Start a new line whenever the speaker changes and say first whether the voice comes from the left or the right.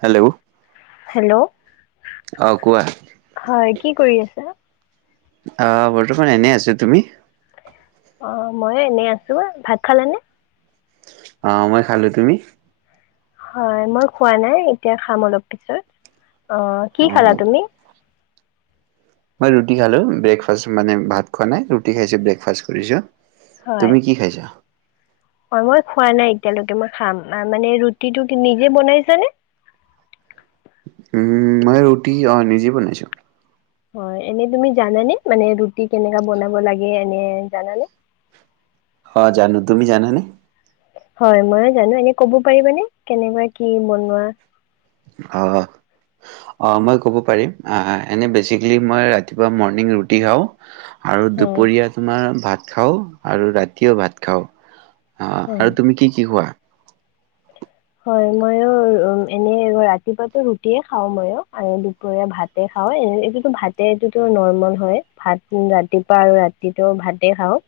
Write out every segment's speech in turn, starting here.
right: Hello
left: hello
right: অ কোৱা
left: হয় কি কৰি আছা?
right: আহ বৰ্তমান এনেই আছো তুমি?
left: অ মইয়ো এনেই আছো ভাত খালানে?
right: আহ মই খালো, তুমি?
left: হয় মই খোৱা নাই এতিয়া খাম অলপ পিছত। কি
right: অ
left: খালা তুমি?
right: মই ৰুটি খালো ব্ৰেকফাষ্ট মানে ভাত খোৱা নাই ৰুটি খাইছো ব্ৰেকফাষ্ট কৰিছো। তুমি কি খাইছা?
left: অ মই খোৱা নাই এতিয়ালৈকে মই খাম মানে। ৰুটিটো নিজে বনাইছানে?
right: মই ৰুটি অ নিজেই বনাইছোঁ।
left: হয় এনেই তুমি জানানে মানে ৰুটি কেনেকা বনাব লাগে এনে জানানে?
right: অ জানো, তুমি জানা নে?
left: হয় মইয়ো জানো এনে ক'ব পাৰিবানে কেনেকুৱা কি বনোৱা?
right: অ অ মই কব পাৰিম আ বেচিক্লী মই ৰাতিপুৱা মৰ্নিং ৰুটি খাওঁ। আৰু
left: হয়
right: দুপৰীয়া তোমাৰ ভাত। খাওঁ আৰু ৰাতিও ভাত খাওঁ। অ
left: হয়
right: আৰু তুমি কি কি খোৱা?
left: হয় মইয়ো উ এনেই ৰাতিপুৱাটো ৰুটিয়ে খাওঁ মইয়ো আনে দুপৰীয়া ভাত উ এইটোত নৰ্মেল হৈ ভাতটোত ৰাতিপুৱা আৰু ৰাতিটো ভাতে খাওঁ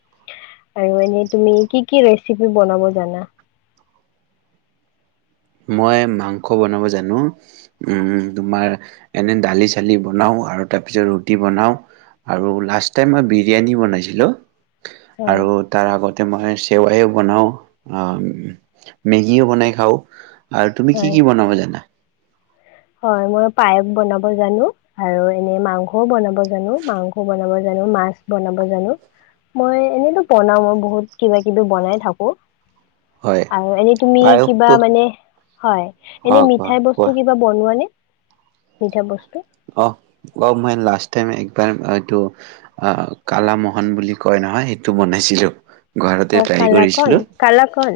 left: আৰু এনেই তুমি কি কি ৰেচিপি বনাৱ জানা?
right: মই মাংস বনাব জানো। তোমাৰ এনে দালি চালি বনাওঁ আৰু তাৰপিছত ৰুটি বনাওঁ আৰু লাষ্ট টাইম মই বিৰিয়ানী বনাইছিলোঁ।
left: হয়
right: আৰু তাৰ আগতে মই সেৱায়ো বনাওঁ মেগীও বনাই খাওঁ। আৰু তুমি
left: হয়
right: কি কি বনাব জানা?
left: হয় মই পায়স বনাব জানো আৰু এনে মাংসও বনাব জানো মাংস বনাব জানো মাছ বনাব জানো মই এনেতো বনাও বহুত কিবা কিবি বনাই থাকো।
right: হয়,
left: আৰু এনে তুমি কিবা
right: পায়সটো
left: মানে হয় এনে
right: অ', কোৱা
left: মিঠাই
right: কোৱা
left: বস্তু কিবা খোৱা নে? মিঠা বস্তু।
right: অ অ মই লাষ্ট টাইম এক এইটো অ কালা মোহন বুলি কয় নহয় সেইটো বনাইছিলো
left: অ কালাকন কালাকন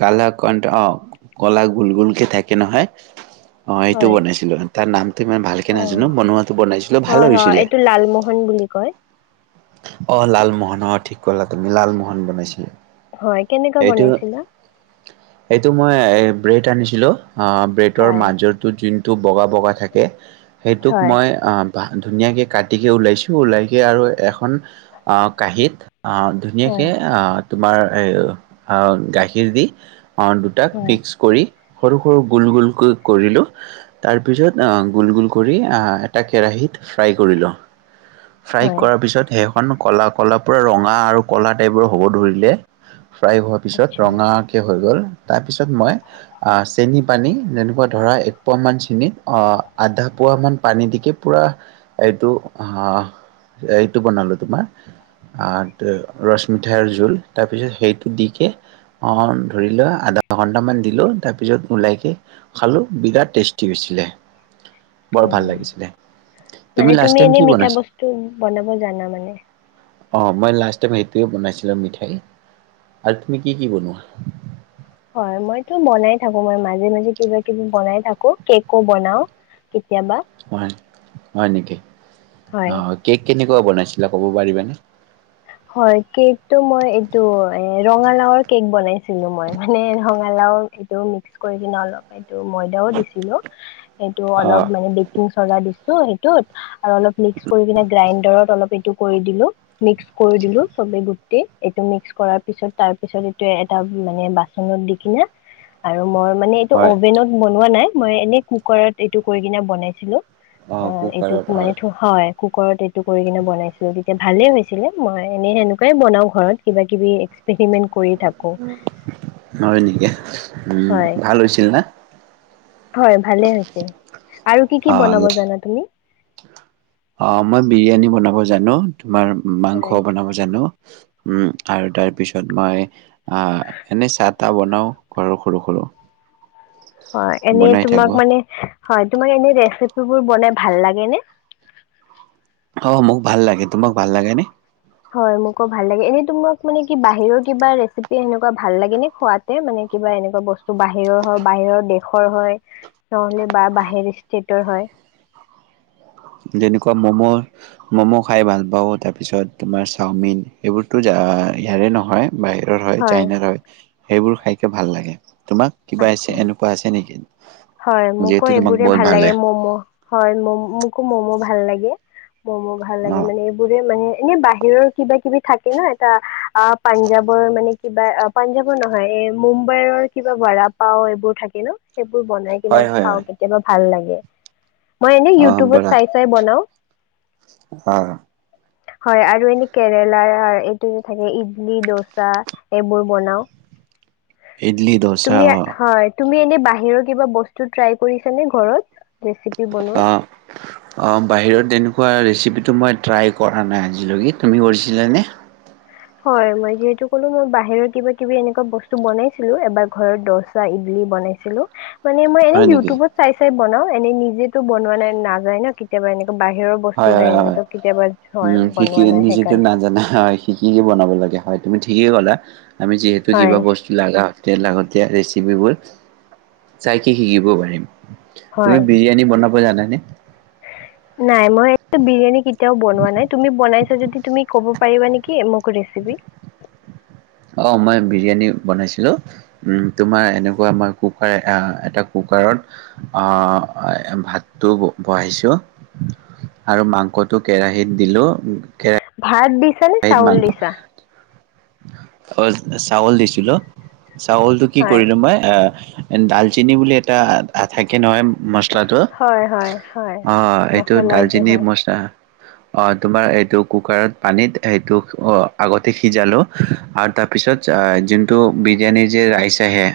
right: কালকণ্ড অ কলা গুলগুলকে থাকে নহয়। অ এইটো
left: হয়
right: বনাইছিলো তাৰ নাম ইমান ভালকে
left: অ
right: নাজানো বনোৱাটো বনাইছিলো ভাল
left: হয় হয়
right: হৈছিলে।
left: এইটো লালমোহন বুলি কয়
right: অ, লালমোহন অ ঠিক ক'লা তুমি লালমোহন বনাইছিলে।
left: হয়, কেনেকুৱা বনাইছিলে?
right: এইটো মই ব্ৰেড আনিছিলো। অ ব্ৰেডৰ
left: হয়
right: মাজৰটো যেন টো বগা, বগা থাকে। সেইটোক
left: হয়
right: মই ধুনীয়াকে কাটিকে ওলাইছো, ওলাইকে আৰু এ কাঁহিত, অ,
left: হয়
right: ধুনীয়াকৈ অ তোমাৰ এ গাখীৰ দি, আৰু দুটাক
left: হয়
right: মিক্স কৰি, সৰু, সৰু, গোল, গোল কৰিলো তাৰ পিছত আহ গোল, গোল কৰি আহ এটা কেৰাহীত ফ্ৰাই কৰিলো। ফ্ৰাই
left: হয়
right: কৰাৰ পিছত এখন ক'লা, ক'লা পুৰা ৰঙা আৰু ক'লা টাইপৰ হ'ব ধৰিলে। ফ্ৰাই হোৱাৰ পিছত,
left: আচ্ছা
right: ৰঙাকে হৈ গ'ল। তাৰপিছত মই আহ চেনি পানী যেনেকুৱা ধৰা, এক পোৱা মান চেনিত আহ আধা পোৱা মান পানী দিকে পুৰা এইটো আহ বনালো তোমাৰ, আহ ৰস মিঠাইৰ জোল তাৰপিছত সেইটো দিকে, অ ধৰি লোৱা আধা ঘন্টামান দিলো তাৰপিছত ওলাইকে খালো বিৰাট টেষ্টি হৈছিলে।
left: অ
right: বৰ ভাল লাগিছিলে
left: মানে,
right: লাষ্ট
left: তুমি
right: টাইম
left: এনেই
right: কি
left: মিঠা
right: বনাইছিলা
left: বস্তু বনাব জানা মানে হয় [inaudible]
right: অ মই লাষ্ট টাইম সেইটোৱে বনাইছিলো মিঠাই, আৰু তুমি কি কি বনোৱা?
left: হয় মইতো বনাই থাকো, মই মাজে মাজে কিবা কিবি বনাই থাকো কেকো বনাও। কেতিয়াবা
right: হয়, হয় নেকি অ
left: হয়
right: কেক কেনে কেনেকোৱা বনাইছিলা, ক'ব পাৰিবানে?
left: হয় কেকটো মই এইটো এ ৰঙালাওৰ কেক বনাইছিলো মই, মানে ৰঙালাও এইটো মিক্স কৰি কিনে অলপ এইটো ময়দাও দিছিলো, এইটো
right: অ
left: অলপ মানে বেকিং চদা দিছিলো। ত সেইতোত, আৰু অলপ মিক্স কৰি কেনে গাইণ্ডাৰত অলপ সেইতো কৰি দিলো। কৰি দিলো চবে গোট এইটো মিক্স কৰাৰ পিছত, তাৰ পিছত এইটো এটা মানে বাচনত দি কিনে আৰু মই মানে এইটো
right: হয়
left: অভেনত বনোৱা নাই। মই এনেই কুকাৰত এইটো কৰি কিনে বনাইছিলো, অ এইটোত মানেতো হয় কুকাৰত এইটো কৰি কিনে বনাইছো, তেতিয়া ভালেই হৈছিলে। মই এনে সেনেকুৱাই বনাও ঘৰত, কিবা কিবি এক্সপেৰিমেন্ট
right: হয় নেকি, উম
left: হয়
right: ভাল হৈছিল না?
left: হয় ভালে হৈছিল, আৰু কি
right: অ
left: কি বনাব জানা তুমি?
right: অ মই বিৰিয়ানী বনাব জানোঁ। তোমাৰ
left: হয়
right: মাংস বনাব জানোঁ। উম আৰু তাৰ পিছত মই। অ এনে চাত। টা বনাও ঘৰৰ সৰু সৰু।
left: হয় এনে
right: বনাই
left: তোমাক
right: থাকো
left: মানে। হয় তোমাক এনে ৰেচিপিবোৰ বনাই ভাল লাগে নে
right: অ মোক ভাল লাগে তোমাক ভাল লাগে নে।
left: হয় মোকো ভাল লাগে এনেই তোমাক মানে কি বাহিৰৰ কিবা ৰেচিপি সেনেকুৱা ভাল লাগে নে খোৱাতে মানে কিবা এনেকুৱা বস্তু। বাহিৰৰ বাহিৰৰ দেশ। খৰ হয়। নহ'লে বা বাহিৰ। টিটৰ হয়।
right: যেনেকুৱা ম'ম' ম'ম' খাই ভাল পাওঁ তাৰপিছত তোমাৰ চাওমিন এইবোৰতো ইয়াৰে নহয়। বাহিৰৰ হয় চাইনাৰ হয়। সেইবোৰ খাইকে ভাল লাগে। তোমাক কিবা আছে
left: আচ্ছা
right: এনেকুৱা আছে নেকি।
left: হয় মোকো
right: যিহেতু তোমাক
left: এইবোৰে
right: বহুত
left: ভাল লাগে মম' হয় মম মোকো মম'। ভাল লাগে। ম'মো ভাল
right: অ
left: লাগে মানে এইবোৰে মানে। এনে বাহিৰৰ কিবা কিবি থাকে ন এটা অ পাঞ্জাৱৰ মানে কিবা পাঞ্জাৱৰ নহয় এ মুম্বাইৰৰ কিবা বড়া পাওঁ এইবোৰ থাকে ন সেইব। সেইবোৰ বনাই কিনে
right: হয় হয়
left: খাওঁ
right: হয়
left: কেতিয়াবা ভাল লাগে। অ মই এনে
right: অ
left: ইউটিউবত
right: বৰা
left: চাই চাই বনাওঁ।
right: অ
left: হয় আৰু এনেই কেৰেলাৰ এইটো থাকে ইডলি দচা এইবোৰ বনাও।
right: ইডলি দচা।
left: তুমি এনে বাহিৰত। কিবা বস্তু টাৰাই কৰিছানে ঘৰত। ৰেচিপি বনোৱা
right: অ অ বাহিৰত এনেকুৱা ৰেচিপি। এই মই ট্ৰাই কৰা নাই আজিলৈকে তুমি কৰিছিলা নে।
left: হয় মই যিহেতু কলোঁ মই বাহিৰৰ কিবা কিবি এনেকুৱা বস্তু বনাইছিলোঁ এবাৰ ঘৰত দচা ইডলি বনাইছিলোঁ। মানে মই এনে
right: হয় নেকি
left: ইউটিউবত চাই চাই বনাওঁ। এনেই নিজেতো বনোৱা নাই নাযায় ন কেতিয়াবা এনেক। বাহিৰৰ
right: হয়
left: বস্তু
right: হয়
left: হয়ে
right: হয়
left: এনেতো কেতিয়াবা
right: উম,
left: হয় বনোৱা নাই সেইকাৰণে।
right: কি কি বনাব লাগে হয় তুমি ঠিকেই ক'লা। আমি যিহেতু
left: হয়
right: কিবা বস্তু লগাওঁ। তে লাগতীয়া ৰেচিপিবোৰ, চাই কিে শিকিব পাৰিম। তুমি
left: হয়
right: বিৰিয়ানী বনাব জানাই নে?
left: নাই মই এই বিৰিয়ানী এতিয়া বনোৱা নাই তুমি বনাইছা যদি তুমি ক'ব পাৰিবা নেকি মোক ৰেচেপি?
right: অহ মই বিৰিয়ানী বনাইছিলো, উ তোমাৰ এনেকুৱা মই কুকাৰ এটা কুকাৰত আহ ভাতটো বহাইছো আৰু মাংসটো কেৰাহীত দিলো কে
left: ভাত দি দিছা নে চাউল দিছা?
right: অ চাউল দিছিলো। চাউলটো কি
left: হয়
right: কৰিলো মাই এ ডালচিনি বুলি এটা থাকে নহয়। মচলাটো?
left: হয় হয় হয়
right: অ' এইটো
left: মছলা
right: ডালচিনিৰ
left: হয়
right: মচলা অহ তোমাৰ এইটো কুকাৰত পানীত সেইটো আগতে সিজালো। আৰু তাৰ পিছত যোনটো বিৰিয়ানীৰ যে ৰাইচ আহে?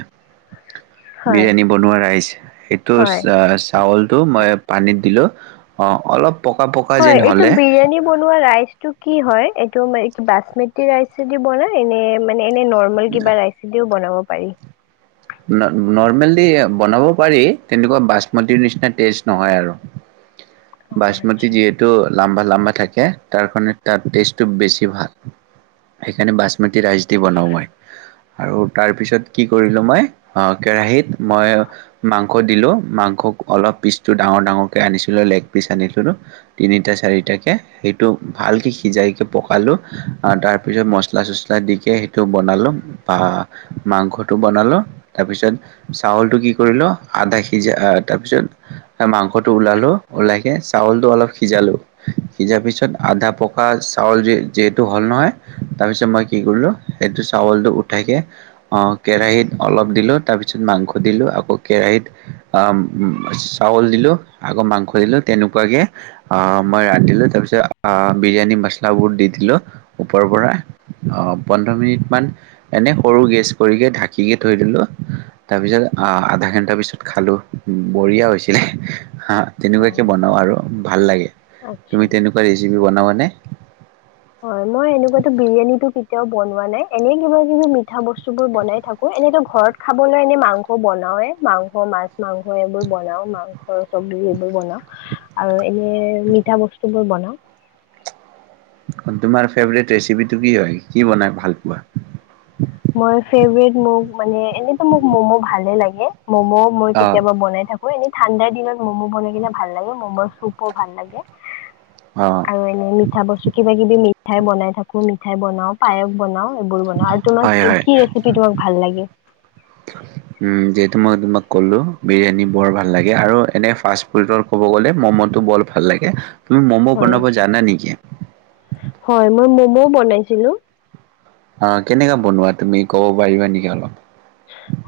left: হয়
right: বিৰিয়ানী বনোৱা ৰাইচ এইটো
left: হয়
right: চাউলটো মই পানীত দিলো। অহ অলপ পকা পকা
left: হয়
right: যেন
left: এইটো
right: হ'লে
left: বিৰিয়ানী বনোৱা ৰাইচটো কি হয়? এইটো মে কি বাচমতি ৰাইচ দি বনাই নে? মানে এনে নৰ্মেল কিবা ৰাইচি দিও বনাব প পাৰি।
right: নৰ্মেল দি বনাব পাৰি, তেনেকুৱা বাচমতিৰ নিচিনা টেষ্ট নহয় আৰু।
left: অঁ
right: বাচমতি
left: আচ্ছা।
right: যিহেতু লাম্বা-লাম্বা থাকে তাৰ কাৰণে তাৰ টেষ্টটো বেছি ভাল, সেইখিনি বাচমতি ৰাইচ দি বনাওঁ মই। আৰু তাৰপিছত কি কৰিলোঁ মই আহ কেৰাহিত মই মাংস দিলো, মাংস অলপ পিচটো ডাঙৰ-ডাঙৰকে আনিছিলো লেগ পিচ আনিছিলোো তিনিটা-চাৰিটাকে সেইটো ভালকে সিজাইক পকালো তাৰপিছত মচলা চচলা দিকে সেইটো বনালো বা মাংসটো বনালো তাৰপিছত চাউল টো কি কৰিল আধা সিজা আহ তাৰ পিছ মাংস ফটো ওলালো, ওলাইকে চাউলটো অলপ সিজালোঁ, সিজাৰ পিছত আধা পকা চাউল যিহেতু হ'ল নহয় তাৰপিছত মই কি কৰিলোঁ সেইটো চাউলটো উঠাকৈ অ কেৰাহীত অলপ দিলো তাৰপিছত মাংস দিলো আকৌ কেৰাহীত চাউল দিলো আকৌ মাংস দিলো তেনেকুৱাকে মই ৰান্ধিলো তাৰপিছত বিৰিয়ানী মছলাাবোৰ দি দিলো ওপৰৰ পৰা পোন্ধৰ মিনিট মান এনে সৰু গেছ কৰিকে ঢাকিকে থৈ দিলো। তাৰপিছত আহ আধা ঘণ্টা পিছত খালো বঢ়িয়া হৈছিলে। হা তেনেকুৱাকে বনাও
left: অঁ
right: আৰু। ভাল লাগে। তুমি
left: আচ্ছা।
right: তেনেকুৱা ৰেচিপি বনাবানে?
left: হয় মই এনেকুৱাতো বিৰিয়ানীটো কেতিয়াও বনোৱা নাই এনে কিবা-কিবি মিঠা বস্তু বোৰ বনাই থাকো। এনেতো ঘৰত খাবলৈ এনে মাংস বনাও এ মাংস মাছ মাংস এইবোৰ বনাও মাংস চবজি এইবোৰ বনাও আৰু এনে মিঠা বস্তু বোৰ বনা হ [inaudible]
right: তোমাৰ ফেভৰেট ৰেচিপিটো কি হয় কি বনাই ভাল পোৱা
left: মই ফেভৰেট মোক মানে এনে টো মোক মম ভালে লাগে মম' মই
right: অ'
left: কেতিয়াবা বনাই থাকো। হয় এনে ঠাণ্ডাৰ দিনত। ম'ম' বনাই কিনে ভাল লাগে ম'ম' চুপ ও ভাল লাগে।
right: অ'
left: আৰু এনে মিঠা বস্তু কিবা কিবি মি মিঠাই বনাই থাকো মিঠাই বনাও পায়স বনাও এইবোৰ বনাও আৰু তোমাক
right: হয় হয়
left: কি ৰেচিপি তোমাক ভাল লাগে
right: যিহেতু মই তোমাক ক'লো বিৰিয়ানী বৰ ভাল লাগে আৰু এনে ফাষ্ট ফুডৰ ক'ব গ'লে ম'ম'টো বৰ ভাল লাগে তুমি ম'ম'
left: হয়
right: বনাব জানা নেকি।
left: দিলো [unintelligible]
right: অ কেনেকা বনোৱা তুমি কব পাৰিবা নেকি অলপ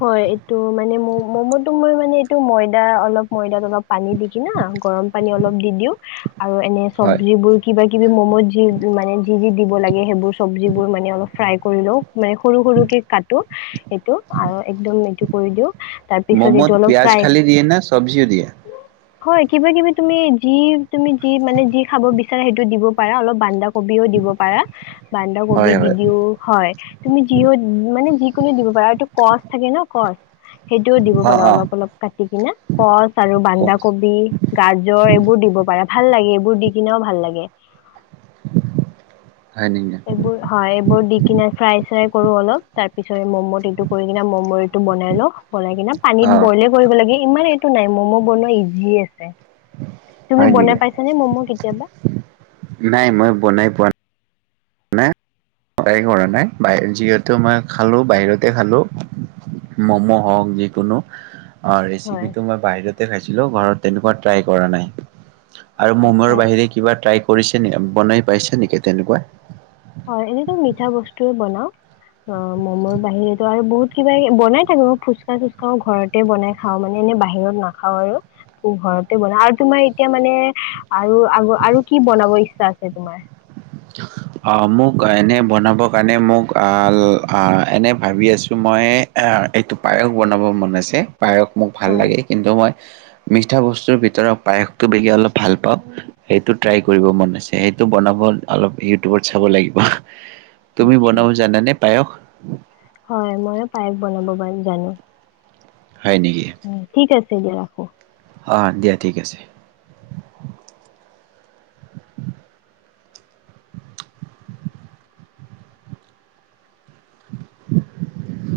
left: হয় এইটো মানে ম মমো টো মই মানে এইটো ময়দা অলপ ময়দা অলপ পানী দি কিনা গৰম পানী অলপ দি দিও আৰু এনে
right: হয়,
left: চবজি বোৰ কিবা কিবি ম'মো যি মানে যি যি দিব লাগে সেইবোৰ চবজিবোৰ মানে অলপ ফ্ৰাই কৰি লওঁ মানে সৰু সৰুকে‌ কাটো এইটো আৰু একদম এইটো কৰি দিওঁ তাৰপিছত এইটো
right: ম'ম'ত
left: অলপ
right: পিয়াজ
left: ফ্ৰাই
right: খালি দিয়ে না চব্জিও দিয়ে?
left: হয় কিবা কিবি তুমি যি তুমি যি মানে যি খাব বিচাৰা সেইটো দিব পাৰা অলপ বান্ধা কবিও দিব পাৰা বান্ধা
right: হয়
left: কবিও দি
right: হয়,
left: দিও হয় তুমি যি মানে যিও কোনে দিব [unintelligible] পাৰে আৰু এইটো। কচ থাকে নে কচ সেইটোও দিব
right: অ'
left: পাৰা
right: অ'
left: অলপ অলপ কাটি কিনে কচ আৰু
right: কোৱা।
left: বান্দাকবি গাজৰ এইবোৰ দিব পাৰা ভাল লাগে এইবোৰ দি কিনেও ভাল লাগে
right: হয় নেকি?
left: এইবোৰ হয় এইবোৰ দি কিনে ফ্ৰাই চ্ৰাই কৰো অলপ তাৰ পিছত মম কৰি কিনে মম টো বনাই লওঁ বনাই কিনে পানীত
right: অ'
left: বইলে কৰিব লাগে ইমান এইটো নাই ম'ম' বনোৱা ইজি আছে তুমি
right: হয় নেকি?
left: বনাই পাইছানে মম' কেতিয়াবা
right: নাই মই বনাই পোৱা নাই মই ট্ৰাই কৰা নাই যিহেতু মই খালোঁ বাহিৰতে খালো মম' হওক যিকোনো অ
left: হয়
right: ৰেচিপিটো মই বাহিৰতে খাইছিলোঁ ঘৰত তেনেকুৱা ট্ৰাই কৰা নাই আৰু
left: আচ্ছা
right: মমৰ বাহিৰে কিবা টাই কৰিছে নেকি বনাই পাইছে নেকি তেনেকুৱা
left: হয় এনেতো মিঠা বস্তুয়ে বনাও অ মমৰ বাহিৰেতো আৰু বহুত কিবা বনাই থাকো ফুচকা চুচকা ঘৰতে বনাই খাও মানে এনে বাহিৰত নাখাও আৰু ঘৰতে বনাও আৰু তোমাৰ এতিয়া মানে আৰু আগ আৰু কি বনাব ইচ্ছা ছা আছে তোমাৰ
right: অ মোক এনে বনাব কাৰণে মোক আহ এনে ভাবি আছো মই এইটো পায়স বনাব মন আছে পায়স মোক ভাল
left: হয়
right: লাগে কিন্তু মই। মিঠা বস্তুৰ ভিতৰত পায়সটো বেছি অলপ ভাল পাওঁ সেইটো ট্ৰাই কৰিব মন আছে সেইটো বনাব অলপ ইউটিউবত চাব লাগিব। তুমি
left: আচ্ছা
right: বনাব জানানে? পায়স
left: হয় ময়ো পায়স বনাব জানো।
right: হয় নেকি।
left: হয় ঠিক আছে দিয়া ৰাখো।
right: আহ দিয়া ঠিক আছে।